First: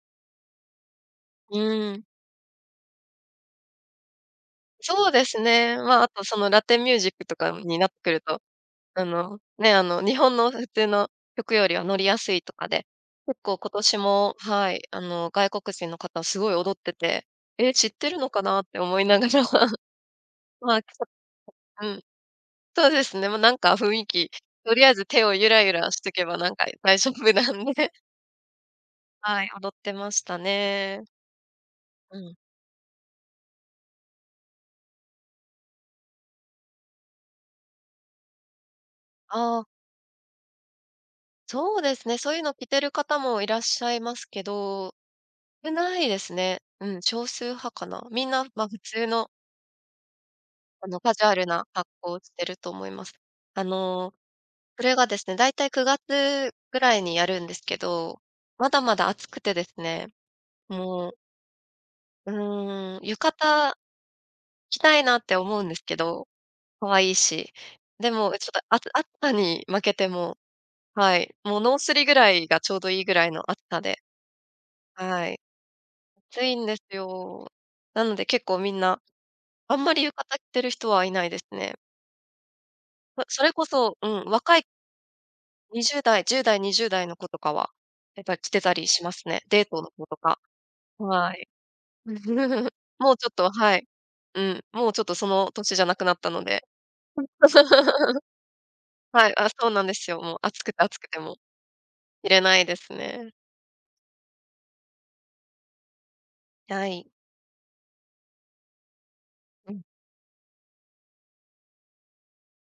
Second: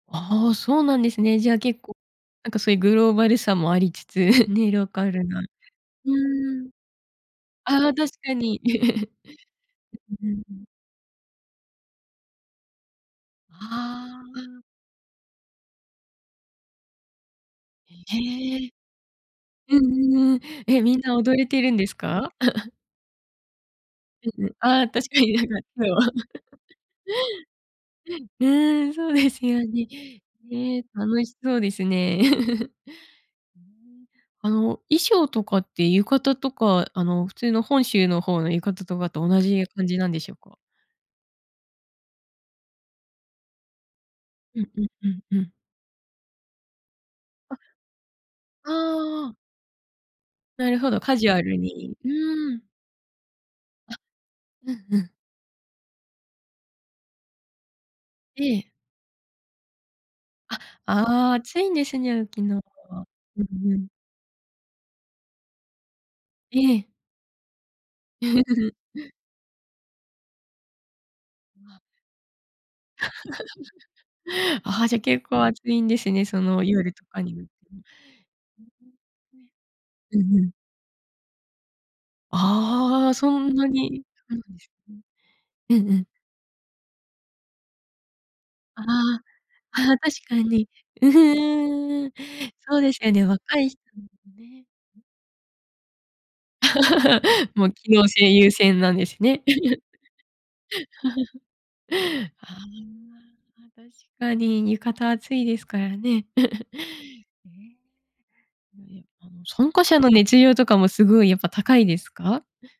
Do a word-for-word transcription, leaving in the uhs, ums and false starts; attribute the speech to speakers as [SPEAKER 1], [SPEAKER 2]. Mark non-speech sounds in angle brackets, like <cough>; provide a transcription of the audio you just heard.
[SPEAKER 1] ああ、そうなんですね。じゃあ、けっ
[SPEAKER 2] う
[SPEAKER 1] こ、
[SPEAKER 2] ん。
[SPEAKER 1] なんかそういう、グローバルさもありつつ、<giggles> ね、ローカ
[SPEAKER 2] そうで
[SPEAKER 1] ルな。
[SPEAKER 2] す
[SPEAKER 1] う
[SPEAKER 2] ね。ま、あとその、ラ
[SPEAKER 1] ーん。
[SPEAKER 2] テンミュージックとかにな
[SPEAKER 1] あ
[SPEAKER 2] っ
[SPEAKER 1] あ、
[SPEAKER 2] て
[SPEAKER 1] 確
[SPEAKER 2] くる
[SPEAKER 1] か
[SPEAKER 2] と、
[SPEAKER 1] に。
[SPEAKER 2] あ
[SPEAKER 1] <giggles> う
[SPEAKER 2] の、ね、あの日
[SPEAKER 1] うんう
[SPEAKER 2] 本
[SPEAKER 1] ん
[SPEAKER 2] の
[SPEAKER 1] うん。
[SPEAKER 2] 普通の曲よりは、乗りやすいとかで。結構今年
[SPEAKER 1] あ
[SPEAKER 2] も、
[SPEAKER 1] あ、あん。
[SPEAKER 2] はい、あの外国人の方、すごい踊ってて。ええ、知ってるのかな？っ
[SPEAKER 1] へえ。
[SPEAKER 2] て思いながら。
[SPEAKER 1] うんうんうん。
[SPEAKER 2] まあ。
[SPEAKER 1] え、みん
[SPEAKER 2] そう、
[SPEAKER 1] な踊れてるんで
[SPEAKER 2] で、う
[SPEAKER 1] す
[SPEAKER 2] ん。
[SPEAKER 1] か？<giggles>
[SPEAKER 2] そうですね、もうなんか雰囲気、
[SPEAKER 1] うんうん。
[SPEAKER 2] と
[SPEAKER 1] あ
[SPEAKER 2] り
[SPEAKER 1] あ、
[SPEAKER 2] あえず
[SPEAKER 1] 確か
[SPEAKER 2] 手を、
[SPEAKER 1] に。
[SPEAKER 2] ゆらゆらしとけば、なんか大丈夫なんで。
[SPEAKER 1] <unintelligible> うん、そうで
[SPEAKER 2] は
[SPEAKER 1] す
[SPEAKER 2] い、
[SPEAKER 1] よ
[SPEAKER 2] 踊っ
[SPEAKER 1] ね。
[SPEAKER 2] てました
[SPEAKER 1] ええ、
[SPEAKER 2] ね。
[SPEAKER 1] 楽しそうです
[SPEAKER 2] う
[SPEAKER 1] ね。
[SPEAKER 2] ん。
[SPEAKER 1] <giggles> うーん。あの衣装とかって、浴衣とかあの普通の、本州の方の浴衣とかと、同
[SPEAKER 2] ああ。
[SPEAKER 1] じ感じなんでしょうか？
[SPEAKER 2] そうですね、そういうのを着てる方も、いらっしゃいますけ
[SPEAKER 1] うんうん
[SPEAKER 2] ど、
[SPEAKER 1] うんうん。
[SPEAKER 2] 少ないですね。うん、少数
[SPEAKER 1] あ。
[SPEAKER 2] 派かな。みんな、ま、
[SPEAKER 1] あ
[SPEAKER 2] 普通の
[SPEAKER 1] あ。なる
[SPEAKER 2] あ
[SPEAKER 1] ほ
[SPEAKER 2] の
[SPEAKER 1] ど、
[SPEAKER 2] カ
[SPEAKER 1] カ
[SPEAKER 2] ジュ
[SPEAKER 1] ジュ
[SPEAKER 2] ア
[SPEAKER 1] ア
[SPEAKER 2] ル
[SPEAKER 1] ル
[SPEAKER 2] な格
[SPEAKER 1] に。う
[SPEAKER 2] 好をして
[SPEAKER 1] ー
[SPEAKER 2] る
[SPEAKER 1] ん。
[SPEAKER 2] と思います。あ
[SPEAKER 1] あ、
[SPEAKER 2] の、
[SPEAKER 1] う
[SPEAKER 2] そ
[SPEAKER 1] ん
[SPEAKER 2] れ
[SPEAKER 1] う
[SPEAKER 2] が
[SPEAKER 1] ん。
[SPEAKER 2] ですね、大体くがつぐらいにやるんですけど。
[SPEAKER 1] え
[SPEAKER 2] ま
[SPEAKER 1] え。
[SPEAKER 2] だまだ暑くてですね、
[SPEAKER 1] あ、
[SPEAKER 2] もう。
[SPEAKER 1] ああ、暑いんですね、
[SPEAKER 2] う
[SPEAKER 1] 沖縄
[SPEAKER 2] ーん、
[SPEAKER 1] は。
[SPEAKER 2] 浴
[SPEAKER 1] うん
[SPEAKER 2] 衣、
[SPEAKER 1] うん。
[SPEAKER 2] 着たいなって思うんですけど、
[SPEAKER 1] ええ。
[SPEAKER 2] 可愛いし。でもちょっと、
[SPEAKER 1] <giggles>
[SPEAKER 2] あつ暑さに負けて、もう。はい、もうノー
[SPEAKER 1] あ。
[SPEAKER 2] スリぐらいが、ちょうどいいぐらいの暑さで。
[SPEAKER 1] <giggles> ああ、じゃあ結
[SPEAKER 2] はい。
[SPEAKER 1] 構暑いんですね、そ
[SPEAKER 2] 暑い
[SPEAKER 1] の
[SPEAKER 2] んです
[SPEAKER 1] 夜とかに。
[SPEAKER 2] よ。なので結構みん
[SPEAKER 1] <unintelligible>
[SPEAKER 2] な、あんまり浴
[SPEAKER 1] う
[SPEAKER 2] 衣
[SPEAKER 1] んう
[SPEAKER 2] 着
[SPEAKER 1] ん。
[SPEAKER 2] てる人は、いないですね。
[SPEAKER 1] ああ、
[SPEAKER 2] ま、
[SPEAKER 1] そ
[SPEAKER 2] それ
[SPEAKER 1] ん
[SPEAKER 2] こ
[SPEAKER 1] な
[SPEAKER 2] そ、
[SPEAKER 1] に。
[SPEAKER 2] うん、
[SPEAKER 1] うん、
[SPEAKER 2] 若い
[SPEAKER 1] うん。う
[SPEAKER 2] に
[SPEAKER 1] んう
[SPEAKER 2] じゅう
[SPEAKER 1] ん。
[SPEAKER 2] だいじゅうだい、にじゅうだいの子とかは、やっぱり着てた
[SPEAKER 1] ああ
[SPEAKER 2] りしま
[SPEAKER 1] あ
[SPEAKER 2] すね。デートの
[SPEAKER 1] あ。あ、
[SPEAKER 2] 子
[SPEAKER 1] 確
[SPEAKER 2] と
[SPEAKER 1] か
[SPEAKER 2] か。
[SPEAKER 1] に。う
[SPEAKER 2] はい。
[SPEAKER 1] ふん。
[SPEAKER 2] <chuckles>
[SPEAKER 1] そうですよ
[SPEAKER 2] もう
[SPEAKER 1] ね、
[SPEAKER 2] ちょっと
[SPEAKER 1] 若い
[SPEAKER 2] は
[SPEAKER 1] 人
[SPEAKER 2] い、うん、
[SPEAKER 1] ね。
[SPEAKER 2] もうちょっと、その歳じゃなくなったので。
[SPEAKER 1] <laughs> もう、機能
[SPEAKER 2] <laughs>
[SPEAKER 1] 性優先なんです
[SPEAKER 2] はい、
[SPEAKER 1] ね。
[SPEAKER 2] あ、そうなんですよ。もう暑くて
[SPEAKER 1] <giggles>
[SPEAKER 2] 暑くて、もう。着れ
[SPEAKER 1] ああ。
[SPEAKER 2] ないですね。
[SPEAKER 1] 確かに浴衣、暑いですからね。<giggles>
[SPEAKER 2] はい。
[SPEAKER 1] ね。うん、あの、参
[SPEAKER 2] うん。
[SPEAKER 1] 加者の熱量とかも、すごいやっぱ高いですか？